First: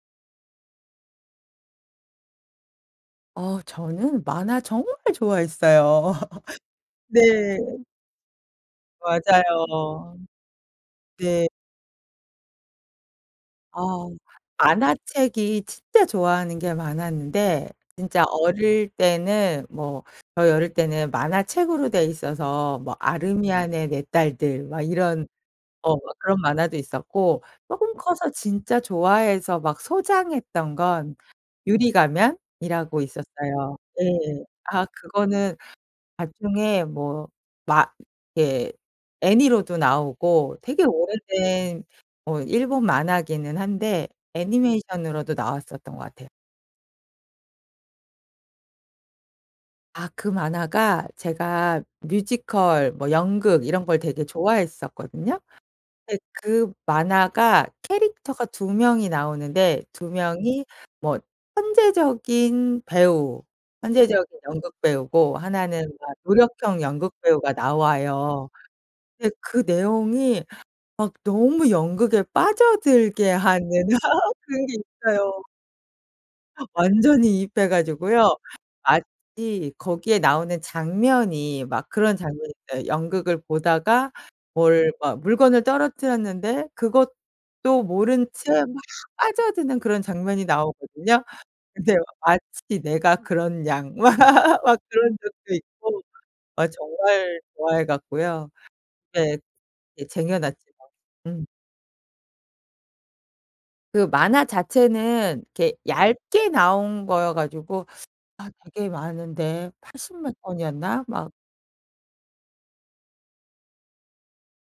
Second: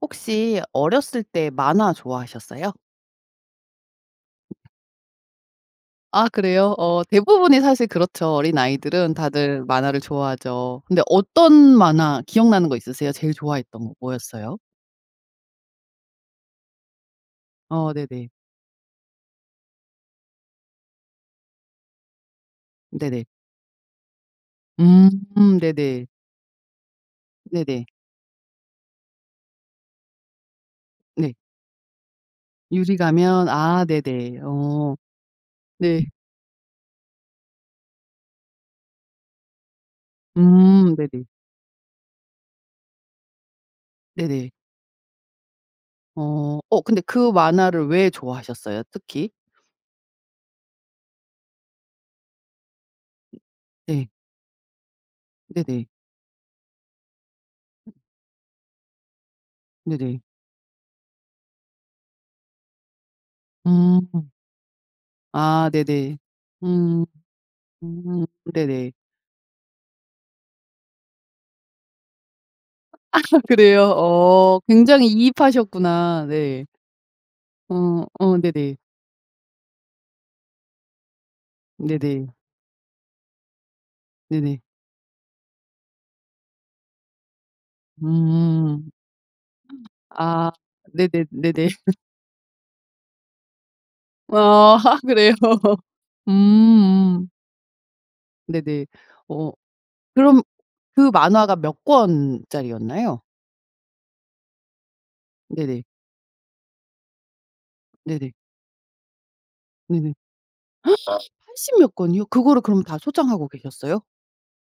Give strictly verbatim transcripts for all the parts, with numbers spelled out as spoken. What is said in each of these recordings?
혹시 어렸을 때 만화 좋아하셨어요? 어. 저는 만화 정말 좋아했어요. 아 그래요. 어. 네. 대부분이 사실 그렇죠. 어린아이들은 다들 만화를 맞아요. 좋아하죠. 근데 네. 어떤 만화 기억나는 거 있으세요? 제일 좋아했던 거 어. 뭐였어요? 만화책이 진짜 좋아하는 게 많았는데 어. 진짜 네네. 어릴 때는 뭐 저희 어릴 때는 만화책으로 되어 있어서 뭐 네네. 아르미안의 네 딸들 막 이런 음. 어 네네. 그런 만화도 있었고 네네. 쪼금 커서 진짜 좋아해서 막 소장했던 건 네. 유리가면이라고 유리가면. 있었어요. 아. 네네. 예. 아 어. 그거는 네. 나중에 뭐 막 이렇게 애니로도 나오고 되게 음. 네네. 오래된 뭐 일본 만화기는 한데 네네. 애니메이션으로도 나왔었던 것 같아요. 어. 어 근데 그 만화를 왜 좋아하셨어요, 특히? 아. 그 만화가 제가 뮤지컬 뭐 연극 이런 걸 네. 되게 좋아했었거든요. 네네. 근데 그 만화가 캐릭터가 두 명이 나오는데 두 네네. 명이 뭐 천재적인 배우 음. 천재적인 연극배우고 아. 하나는 막 네네. 노력형 음. 연극배우가 음. 나와요. 네네. 근데 그 내용이 막 너무 연극에 빠져들게 하는 그래요. 어. 그런 게 굉장히 있어요. 이입하셨구나. 네. 완전히 이입해 어. 가지고요. 어. 네네. 마치 거기에 나오는 장면이 막 그런 네네. 장면이 있어요. 연극을 보다가 네네. 뭘 막 물건을 떨어뜨렸는데 그것도 모른 채 막 음. 빠져드는 그런 장면이 아. 나오거든요. 네네, 네네. 근데 막 마치 내가 그런 양 막 어. 막 아. 그런 그래요. 적도 있고. 음 아 음. 정말 좋아해 갖고요. 네네. 네. 어. 예 쟁여 그럼 놨죠. 그 음. 만화가 몇 권짜리였나요? 그 만화 자체는 이렇게 네네. 얇게 나온 거여 가지고 네네. 아 되게 많은데 네네. 팔십 몇 권이었나? 막 팔십 몇 권이요? 그거를 그럼 다 소장하고 계셨어요?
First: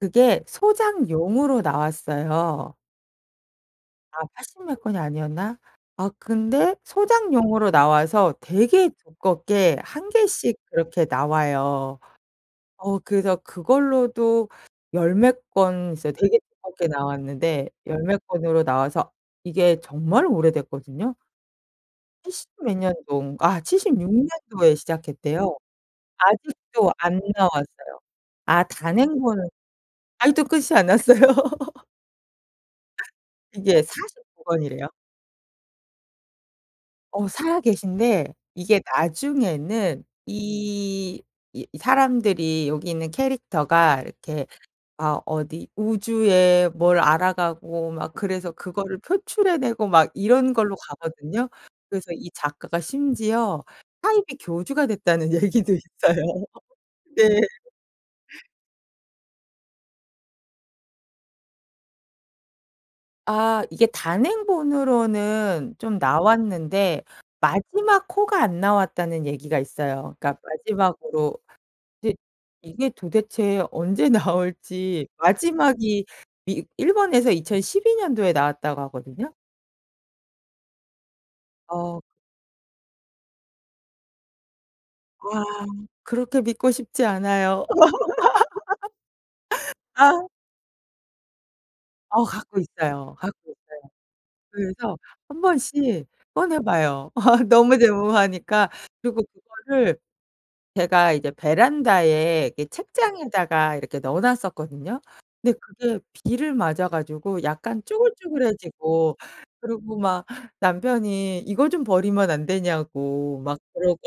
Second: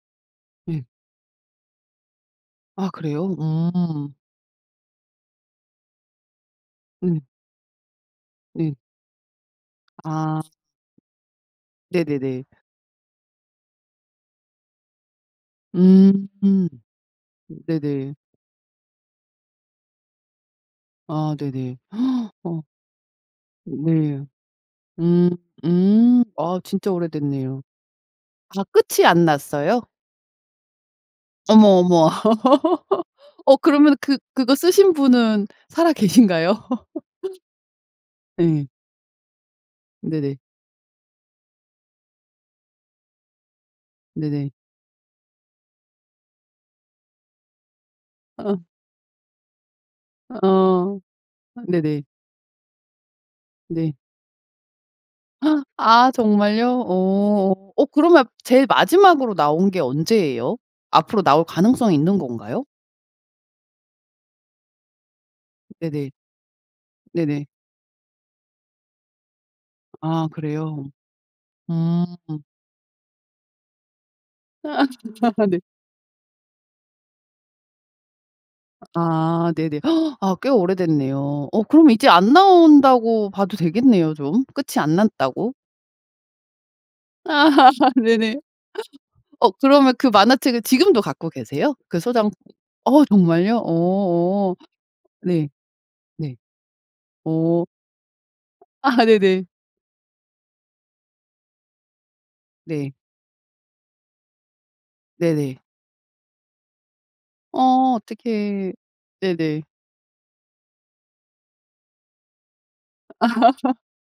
그게 예. 소장용으로 나왔어요. 아 그래요? 음. 아 팔십 몇 권이 아니었나? 아 근데 네. 소장용으로 나와서 네. 되게 두껍게 한 아. 개씩 그렇게 나와요. 네네네. 어 그래서 그걸로도 열 몇 권 이제 음. 되게 으 두껍게 나왔는데 열 네네. 몇 권으로 나와서 이게 정말 오래됐거든요. 아 네네. 칠십 어 몇 년동 아 으 칠십육 네. 년도에 음 시작했대요. 음. 아 진짜 아직도 안 오래됐네요. 나왔어요. 아 아 끝이 안 단행본은 났어요? 아직도 끝이 안 났어요. 어머 어머. 어 이게 그러면은 그 사십구 그거 권이래요. 쓰신 분은 살아 계신가요? 어 살아 계신데 예. 이게 나중에는 네네. 이 이 사람들이 여기 있는 캐릭터가 이렇게 네네. 아 어디 우주에 뭘 알아가고 막 그래서 아. 그거를 표출해 내고 막 아 어. 이런 걸로 어 가거든요. 네네. 그래서 이 작가가 심지어 네. 사이비 교주가 됐다는 얘기도 아 있어요. 정말요? 네. 어. 어 그러면 제일 마지막으로 나온 게 언제예요? 앞으로 나올 가능성이 있는 건가요? 아. 이게 단행본으로는 좀 네네. 나왔는데 네네. 마지막 호가 안 나왔다는 얘기가 있어요. 아 그러니까 그래요? 마지막으로 음. 근데 이게 도대체 언제 아. 나올지. 네. 마지막이 이 일본에서 이천십이 년도에 나왔다고 하거든요. 아 네네. 아 꽤 오래됐네요. 어 그럼 어. 이제 안 나온다고 봐도 되겠네요 좀? 끝이 안 아. 났다고. 그렇게 믿고 싶지 않아요. 네네. 어 그러면 그 아. 만화책을 지금도 갖고 계세요? 그 어. 소장 갖고 어 있어요 갖고 정말요? 있어요. 어 어. 그래서 한 네. 번씩 네. 꺼내 봐요 오. 너무 좋아하니까. 그리고 네네. 그거를 제가 이제 베란다에 이렇게 네. 책장에다가 이렇게 넣어 놨었거든요. 네네. 근데 그게 비를 맞아 가지고 어 약간 어떡해. 쭈글쭈글해지고 네네. 그리고 막 남편이 이거 좀 버리면 안 어 되냐고 막 그러고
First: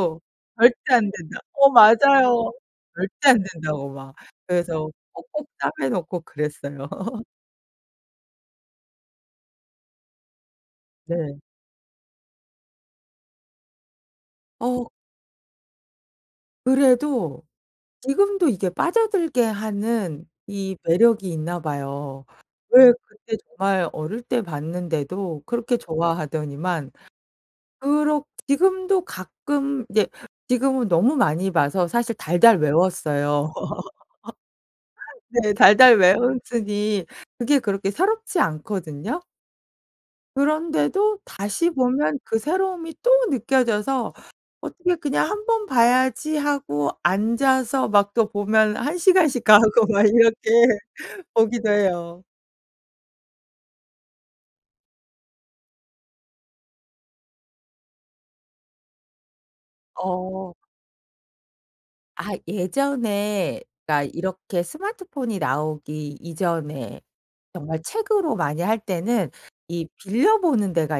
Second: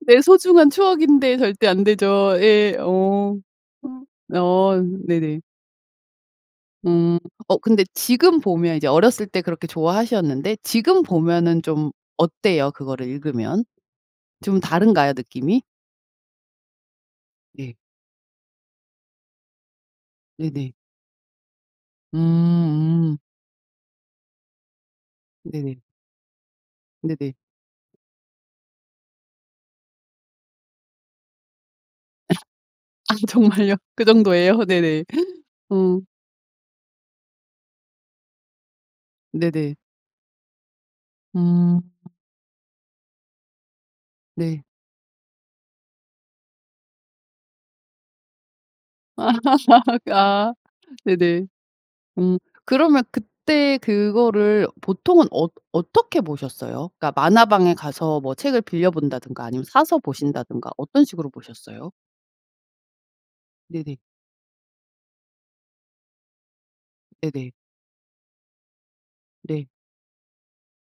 내 소중한 "절대 안 추억인데 된다." 절대 어. 안 되죠. 맞아요. 예. 절대 어. 안 된다고 막 어. 어 그래서 네네. 꼭꼭 싸매 놓고 그랬어요. 음. 어 근데 지금 보면 이제 어렸을 때 그렇게 좋아하셨는데 지금 네. 보면은 좀 어때요 그거를 읽으면? 좀 어. 다른가요 느낌이? 그래도 예. 지금도 이게 빠져들게 하는 네네. 이 매력이 있나 음 봐요. 예. 음. 그때 정말 어릴 때 봤는데도 그렇게 네네. 좋아하더니만 네네. 그러 지금도 가끔 이제 지금은 너무 많이 봐서 사실 달달 아 외웠어요. 정말요? 그 정도예요? 네네. 네 달달 음. 외웠으니 그게 그렇게 새롭지 않거든요. 네네. 그런데도 다시 음. 보면 그 새로움이 또 느껴져서 네. 어떻게 그냥 '한번 봐야지.' 하고 앉아서 막 또 보면 한 아. 시간씩 가고 막 이렇게 아 네네. 보기도 해요. 음 그러면 그때 그거를 보통은 어 어떻게 보셨어요? 그러니까 만화방에 가서 뭐 책을 빌려 본다든가 아니면 사서 어. 보신다든가 어떤 식으로 보셨어요? 아 예전에 네네. 그러니까 이렇게 스마트폰이 나오기 이전에 네네. 정말 책으로 많이 할 때는 네. 이 빌려 보는 데가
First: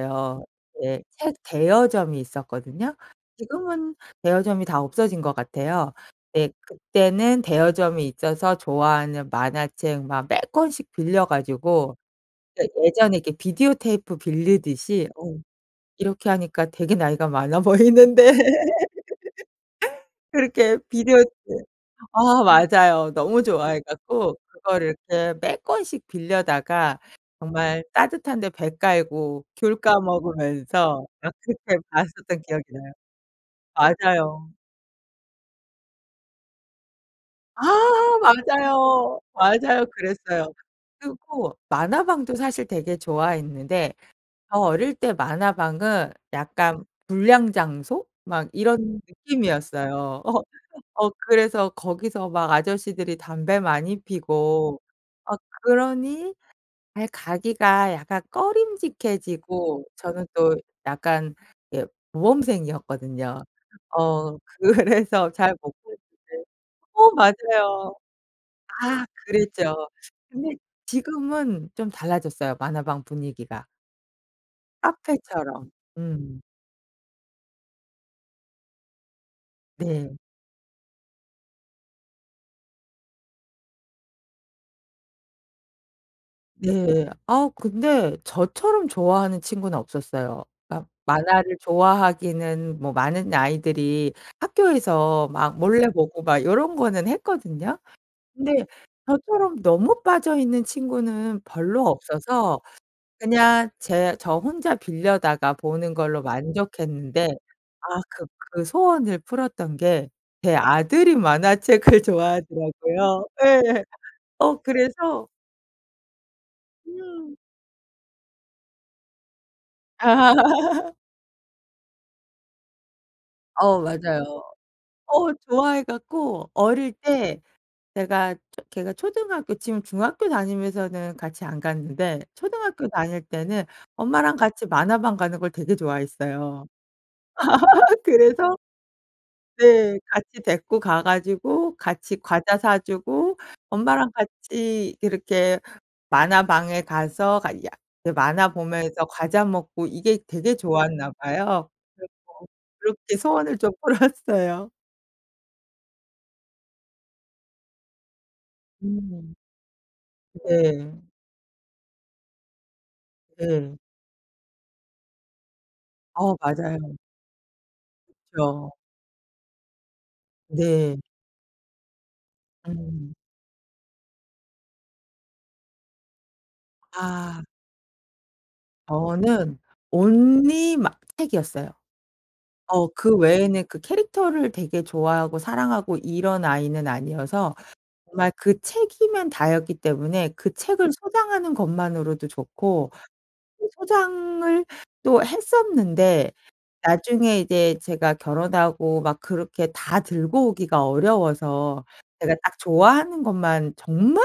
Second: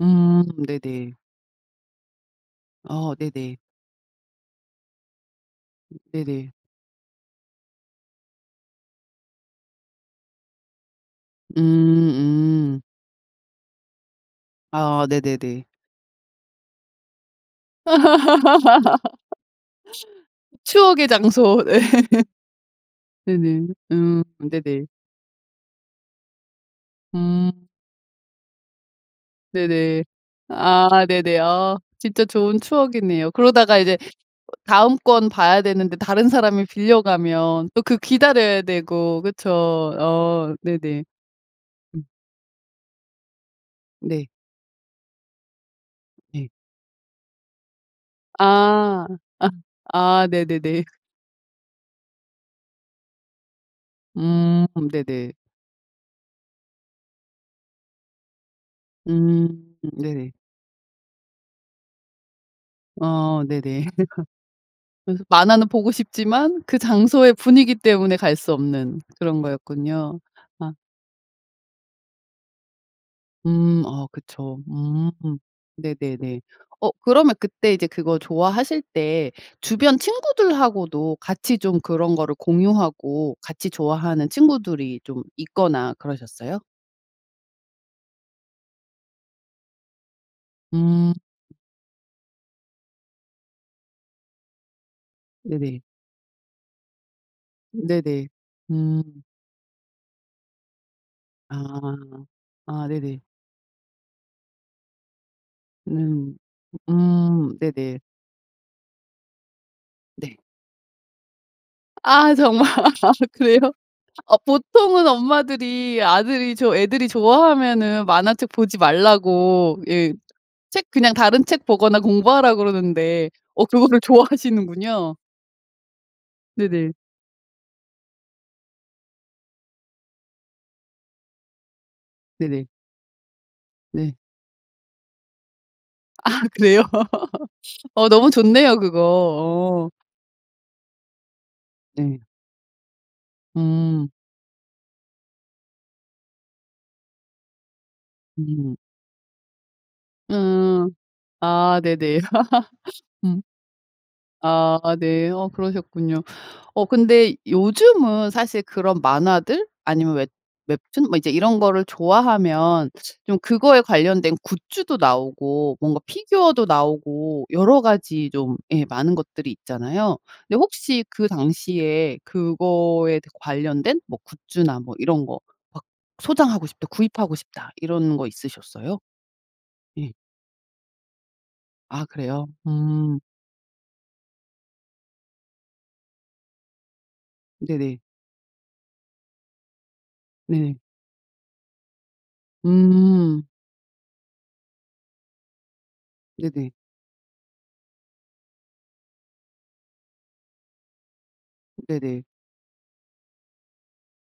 음 네. 네네. 책 대여점이 있었거든요. 어 네네. 지금은 대여점이 다 없어진 것 같아요. 음 네 네네. 그때는 대여점이 있어서 좋아하는 만화책 막 몇 권씩 빌려 음 가지고 네 음. 예전에 이렇게 비디오테이프 아 빌리듯이 어 네네네. 이렇게 하니까 되게 나이가 많아 보이는데. 그렇게 추억의 비디오집 장소. 네. 아 맞아요. 너무 네네. 좋아해 음 갖고 네네. 그거를 이렇게 몇 권씩 빌려다가 음. 정말 따뜻한 데 배 깔고 귤 까 네네. 아 먹으면서 막 네네. 아 그렇게 진짜 봤었던 좋은 기억이 나요. 추억이네요. 그러다가 이제 맞아요. 다음 권 봐야 되는데 다른 사람이 빌려 아 가면 또 그 기다려야 맞아요. 되고 그쵸? 맞아요. 그랬어요. 어 네네. 그리고 음. 만화방도 사실 되게 좋아했는데 네. 저 어릴 때 만화방은 예. 약간 불량 장소 막 이런 아. 아 느낌이었어요. 아 네네네. 어 그래서 거기서 막 아저씨들이 담배 많이 음 피고 네네. 어 그러니 아이 가기가 약간 음 꺼림직해지고 저는 네. 또 약간 이렇게 모범생이었거든요. 어 네네. 어 그래서 그래서 잘 만화는 못 보고 갔는데. 싶지만 그 어 장소의 분위기 맞아요. 때문에 갈 수 없는 아 그런 그랬죠. 거였군요. 근데 아. 지금은 좀 달라졌어요 만화방 분위기가. 음 아 그쵸. 음. 카페처럼. 네네네. 음. 어 그러면 그때 이제 그거 좋아하실 때 주변 네. 친구들하고도 같이 좀 그런 거를 공유하고 같이 좋아하는 친구들이 좀 있거나 그러셨어요? 네. 아 근데 저처럼 좋아하는 친구는 없었어요. 그니까 음. 만화를 좋아하기는 뭐 많은 아이들이 학교에서 막 네네. 몰래 보고 막 요런 거는 했거든요. 음 네네. 근데 음. 저처럼 너무 빠져 있는 친구는 별로 아. 없어서 아 네네. 그냥 제 저 혼자 빌려다가 보는 걸로 음. 만족했는데 음 네네. 아 그 그 소원을 풀었던 게 네. 제 아들이 만화책을 아 정말 좋아하더라고요. 그래요? 예. 어 어 보통은 그래서 엄마들이 아들이 좋 애들이 음. 좋아하면은 만화책 보지 말라고 예 책 그냥 다른 책 보거나 공부하라고 그러는데 어 어 그거를 맞아요. 좋아하시는군요. 어 좋아해 갖고 어릴 네네. 때 제가 초 걔가 초등학교 지금 중학교 다니면서는 같이 안 갔는데 네네. 초등학교 다닐 때는 네. 엄마랑 같이 만화방 가는 걸 되게 아 좋아했어요. 그래요? 어 너무 그래서 좋네요 그거. 어. 네 같이 데리고 가 가지고 같이 네. 과자 사 주고 음. 엄마랑 같이 이렇게 만화방에 가서 가야 그 만화 음. 보면서 과자 먹고 이게 되게 음. 좋았나 봐요. 아 그래서 네네. 그렇게 음. 소원을 좀 풀었어요. 아 네. 어 그러셨군요. 어 근데 요즘은 사실 그런 음. 만화들 아니면 웹 네. 웹툰 뭐 이제 이런 거를 좋아하면 좀 네. 그거에 관련된 굿즈도 나오고 뭔가 어 피규어도 맞아요. 나오고 여러 가지 좀 그쵸. 예 많은 것들이 있잖아요. 근데 네. 혹시 그 당시에 음. 그거에 관련된 뭐 굿즈나 뭐 이런 거 막 '소장하고 싶다. 구입하고 아. 싶다.' 이런 거 있으셨어요? 저는 예. only 막 책이었어요. 아 그래요? 어 그 음. 외에는 그 캐릭터를 되게 좋아하고 사랑하고 이런 아이는 아니어서 네네. 정말 그 책이면 다였기 때문에 그 네. 책을 소장하는 것만으로도 좋고 음. 또 소장을 또 했었는데 네네. 나중에 이제 제가 결혼하고 막 그렇게 다 들고 오기가 음 어려워서 네네. 제가 딱 좋아하는 것만 정말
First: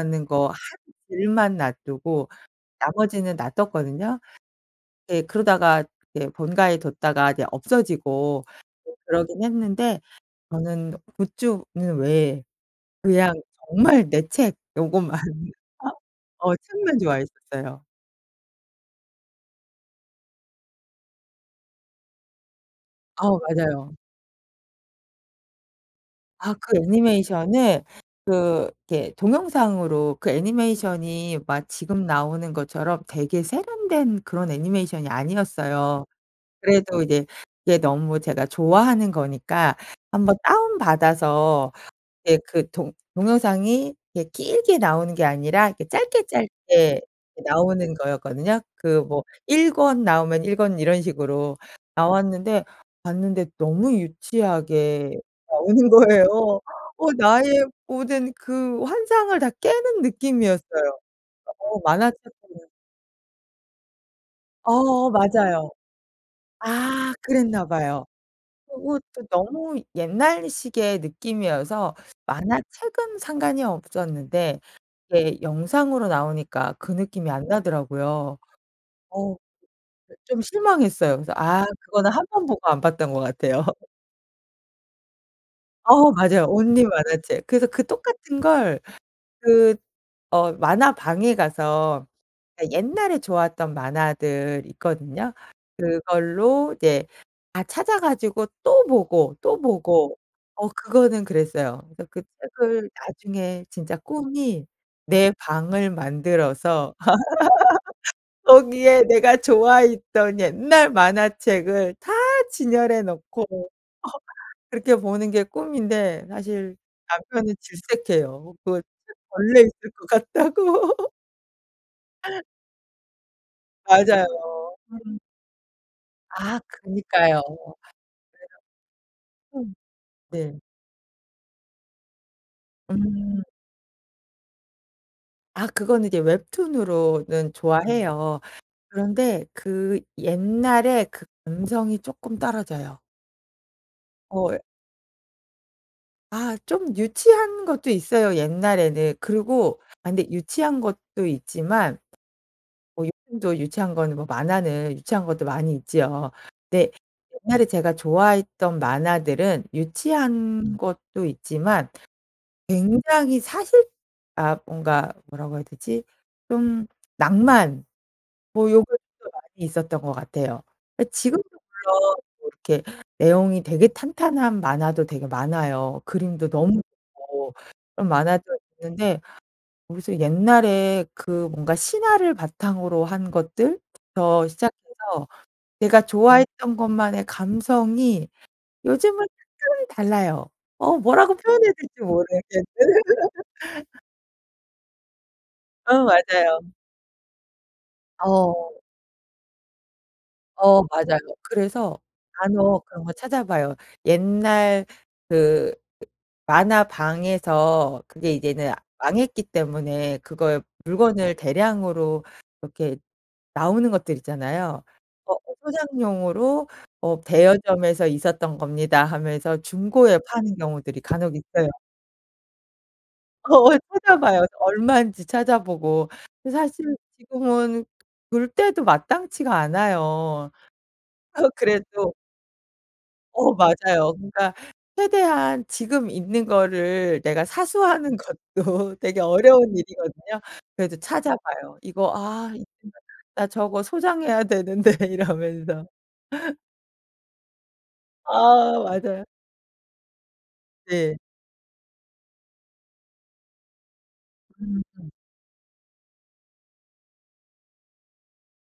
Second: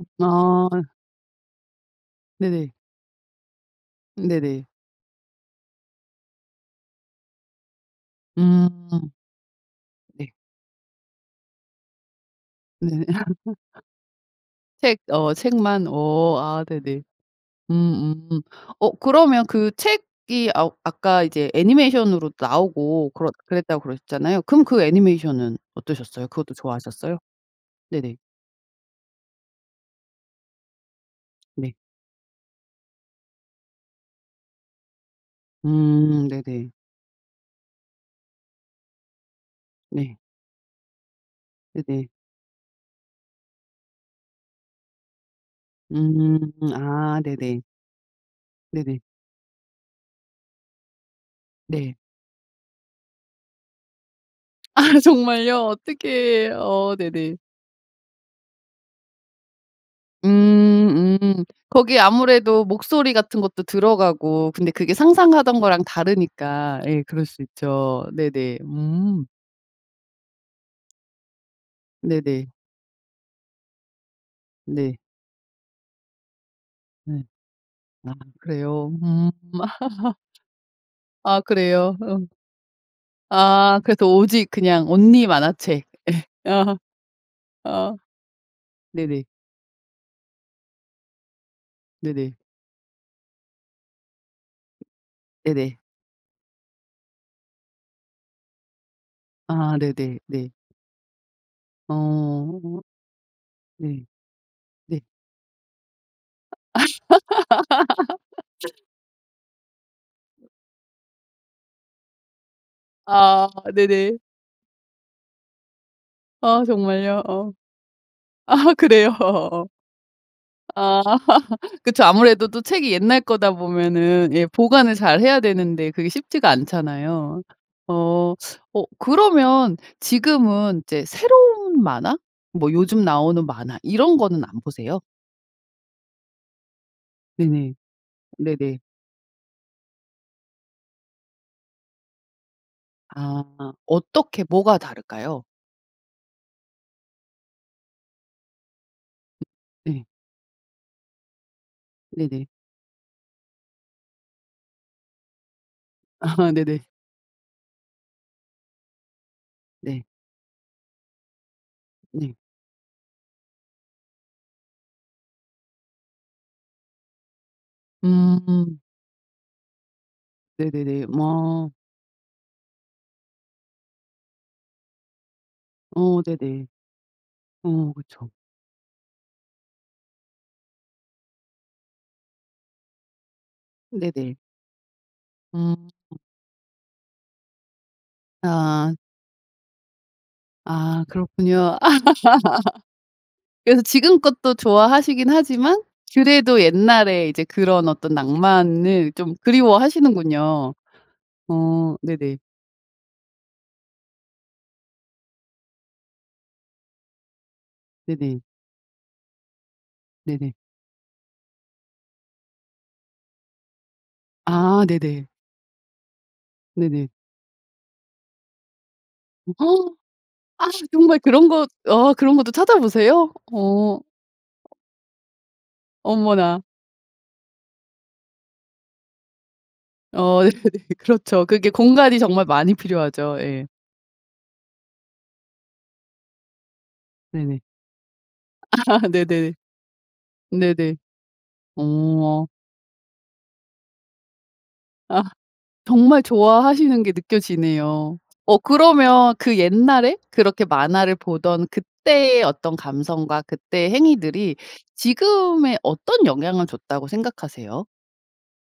음 거 한 아. 질만 놔 두고 네네. 나머지는 놔 뒀거든요. 으 네네. 네 그러다가 이제 본가에 뒀다가 이제 없어지고 음. 그러긴 했는데 네. 저는 굿즈는 왜 네. 그냥 정말 내 책 책 요고만 어 책만. 어 어 아 책만 네네. 좋아했었어요. 음 음. 어 그러면 그 책이 아 아까 이제 애니메이션으로도 나오고 그렀 어 그랬다고 맞아요. 그러셨잖아요. 그럼 그 애니메이션은 어떠셨어요? 그것도 아 그 좋아하셨어요? 애니메이션은 네네. 그 이렇게 동영상으로 그 애니메이션이 막 네. 지금 나오는 것처럼 되게 세련된 그런 애니메이션이 아니었어요. 음 네네. 그래도 이제 이게 너무 제가 좋아하는 거니까 네. 한번 다운 받아서 네네. 이렇게 그 동 동영상이 이렇게 길게 나오는 게 아니라 이렇게 짧게 음. 짧게 아 이 네네. 나오는 거였거든요. 네네. 그 뭐 일 권 나오면 일 권 이런 식으로 네. 나왔는데 봤는데 너무 아 유치하게 정말요? 나오는 거예요. 어떡해. 어 어 네네. 나의 모든 그 환상을 다 깨는 느낌이었어요. 음 음. 어 거기 만화책 아무래도 보면 목소리 같은 것도 들어가고 근데 그게 어 상상하던 맞아요. 거랑 다르니까 예 아 그럴 수 그랬나 있죠. 봐요. 네네. 그리고 음. 또 너무 옛날식의 느낌이어서 네네. 만화책은 상관이 없었는데 네. 이게 영상으로 나오니까 그 예. 느낌이 안 아 나더라고요. 그래요? 음. 어 그 좀 실망했어요. 그래서 아 아 그래요? 그거는 한 응. 번 보고 안 봤던 것 같아요. 아 그래서 오직 그냥 only 만화책. 어 맞아요. 예. 아. only 만화책. 그래서 그 어 똑같은 걸 네네. 그 어 만화방에 가서 네네. 그러니까 옛날에 좋았던 만화들 있거든요. 네네. 그걸로 이제 다 찾아 가지고 또 보고 또 아 보고 네네 네. 어 그거는 그랬어요. 그래서 그 어 책을 나중에 진짜 네. 꿈이 네. 내 방을 만들어서 거기에 내가 좋아했던 옛날 만화책을 다 진열해 놓고. 아 네네. 그렇게 보는 게 꿈인데 아 사실 정말요? 어. 남편은 질색해요. 아 그거 그래요? 책 벌레 어어어. 있을 것 같다고. 아 그쵸. 아무래도 또 책이 옛날 거다 맞아요. 보면은 예 보관을 음. 잘 해야 되는데 그게 쉽지가 아 않잖아요. 그러니까요. 그래서 어 어 음 그러면 네. 지금은 이제 새로운 만화 뭐 요즘 음. 나오는 만화 이런 거는 안 보세요? 아 그거는 이제 웹툰으로는 네네. 좋아해요. 네네. 그런데 그 옛날에 그 감성이 조금 떨어져요. 아. 어떻게 어 예. 뭐가 다를까요? 아 좀 유치한 것도 있어요 옛날에는. 그리고 네. 아 근데 유치한 것도 있지만 네네. 뭐 요즘도 유치한 거는 뭐 만화는 유치한 것도 많이 있지요. 아 네네. 근데 옛날에 제가 좋아했던 만화들은 네. 유치한 것도 있지만 네. 굉장히 사실 아 뭔가 뭐라고 해야 되지 좀 낭만 뭐 음. 요런 것도 많이 있었던 거 같아요. 어 네네네. 지금도 뭐 아. 물론 뭐 이렇게 내용이 되게 탄탄한 만화도 되게 많아요. 어 그림도 네네. 너무 좋고 어 그런 그쵸. 만화도 있는데 모르겠어요. 옛날에 그 뭔가 신화를 바탕으로 한 네네. 것들부터 시작해서 음. 내가 좋아했던 것만의 감성이 아. 요즘은 특별히 달라요. 어 아 뭐라고 표현해야 그렇군요. 될지 모르겠어. 그래서 지금 것도 좋아하시기는 하지만 어 그래도 맞아요. 옛날에 이제 그런 어떤 어. 낭만을 좀 그리워하시는군요. 어 맞아요. 어 그래서 네네. 간혹 그런 거 찾아봐요. 옛날 그 만화방에서 그게 네네. 이제는 망했기 때문에 네네. 그걸 물건을 대량으로 이렇게 나오는 것들 있잖아요. 아 네네. 어 [unintelligible] '소장용으로 네네. 어 대여점에서 있었던 겁니다.' 음. 하면서 중고에 파는 아 경우들이 정말 간혹 그런 것 있어요. 어 그런 거도 찾아보세요? 거의 어. 찾아봐요. 그래서 얼마인지 찾아보고. 어머나. 사실 지금은 둘 때도 마땅치가 어 않아요. 그렇죠. 그게 그래도 공간이 정말 많이 필요하죠. 어 예. 맞아요. 그러니까 최대한 지금 있는 거를 내가 네네. 사수하는 것도 되게 네네네. 어려운 일이거든요. 그래도 네네. 찾아봐요. 어 이거 와. '아 이 [unintelligible] 나 저거 소장해야 되는데.' 아 이러면서. 정말 좋아하시는 게 느껴지네요. 어 아 맞아요. 그러면 그 옛날에 그렇게 만화를 네. 보던 그때의 어떤 감성과 그때의 행위들이 음. 지금에 어떤 영향을 줬다고 생각하세요?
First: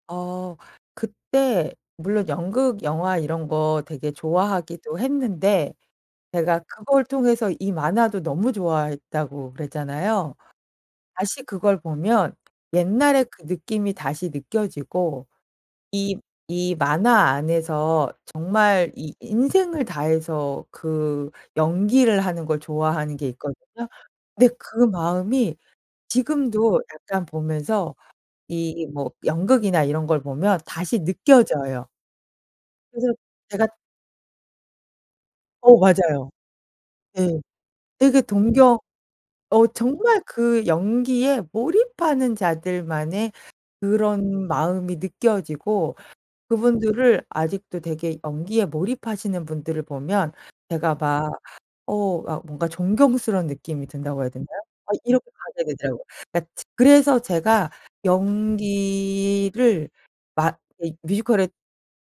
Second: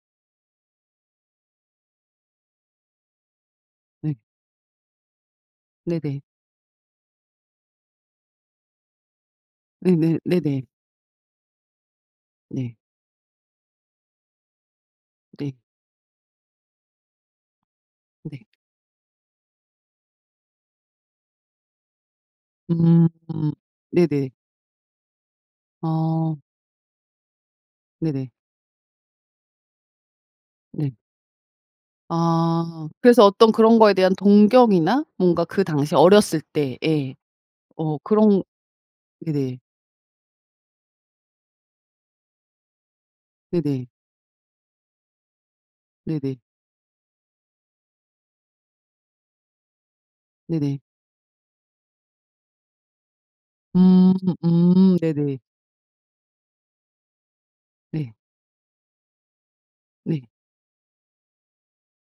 어 그때 물론 연극, 영화 이런 거 되게 네. 좋아하기도 했는데 네네. 제가 그걸 통해서 이 만화도 너무 좋아했다고 네네, 그랬잖아요. 네네. 다시 그걸 보면 네. 옛날의 그 느낌이 다시 느껴지고 네. 이, 이 만화 안에서 네. 정말 이 인생을 다해서 그 연기를 하는 걸 음. 좋아하는 게 있거든요. 네네. 근데 그 마음이 어. 지금도 약간 보면서 네네. 이 뭐 연극이나 이런 걸 보면 네. 다시 느껴져요. 아. 그래서 그래서 어떤 제가 그런 거에 대한 동경이나 뭔가 그 어, 당시 맞아요. 어렸을 때 예. 네. 어 되게 그런 동경 네네. 어 정말 그 연기에 몰입하는 자들만의 네네. 그런 마음이 느껴지고 네네. 그분들을 아직도 되게 연기에 몰입하시는 분들을 보면 네네. 제가 막 어 막 뭔가 존경스러운 느낌이 음. 든다고 해야 되나요? 아 음. 이렇게 네네. 가지게 되더라고요. 그니까 제 그래서 제가 네. 연기를 네. 막 이 뮤지컬에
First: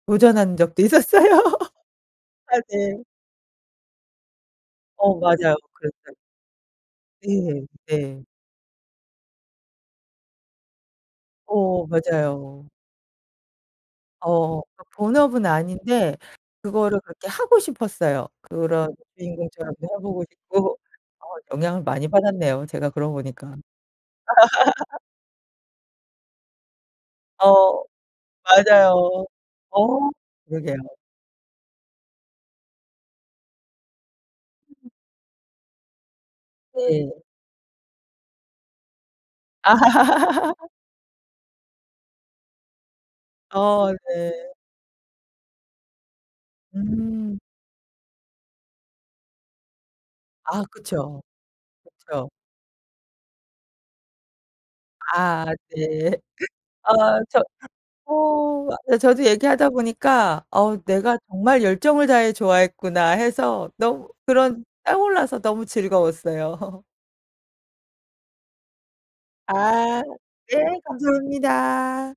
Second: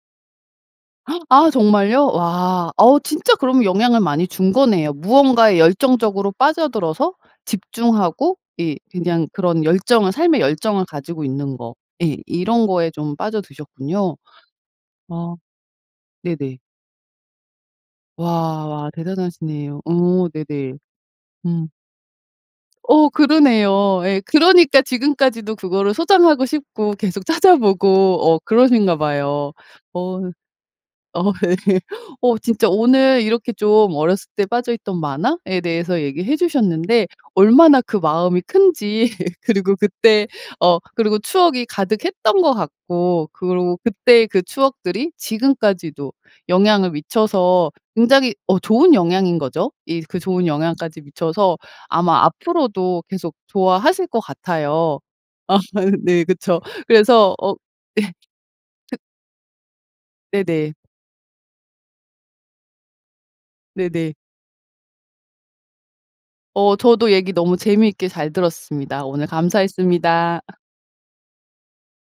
도전한 적도 있었어요. 아 정말요? 아 와. 어 네. 진짜 그러면 영향을 많이 준 거네요. 어 맞아요. 무언가에 그랬어요. 열정적으로 빠져들어서 네. 네. 집중하고 이 그냥 그런 열정을 삶의 열정을 가지고 있는 거. 어 예 이런 맞아요. 거에 좀 빠져드셨군요. 어, 그러니까 어 본업은 아닌데 네네. 그거를 그렇게 하고 싶었어요. 와 그런 주인공처럼도 대단하시네요. 해보고 어 네네. 싶고 어 음. 영향을 많이 받았네요, 제가 어 그러고 보니까. 그러네요. 예. 그러니까 지금까지도 그거를 소장하고 싶고 계속 찾아 어 보고 어 그러신가 맞아요. 봐요. 어 어, 그러게요. 어 예. 어 진짜 오늘 이렇게 좀 어렸을 때 빠져 있던 만화에 대해서 얘기해 주셨는데 네. 얼마나 그 마음이 큰지 그리고 그때 어 그리고 추억이 가득했던 것 같고 그리고 아 그때의 그 네. 추억들이 지금까지도 영향을 음. 미쳐서 굉장히 어 좋은 영향인 거죠 이 그 좋은 아 영향까지 그쵸. 미쳐서 아마 그쵸. 앞으로도 계속 좋아하실 것 같아요. 아 네. 네 그쵸. 어 그래서 저 어 예. 그 어 저도 얘기하다 보니까 네네. 어 "내가 정말 열정을 다 해 좋아했구나." 해서 너무 네네. 그런 떠올라서 너무 어 즐거웠어요. 저도 얘기 너무 재미있게 잘 들었습니다. 오늘 아 감사했습니다 아. 네. 감사합니다.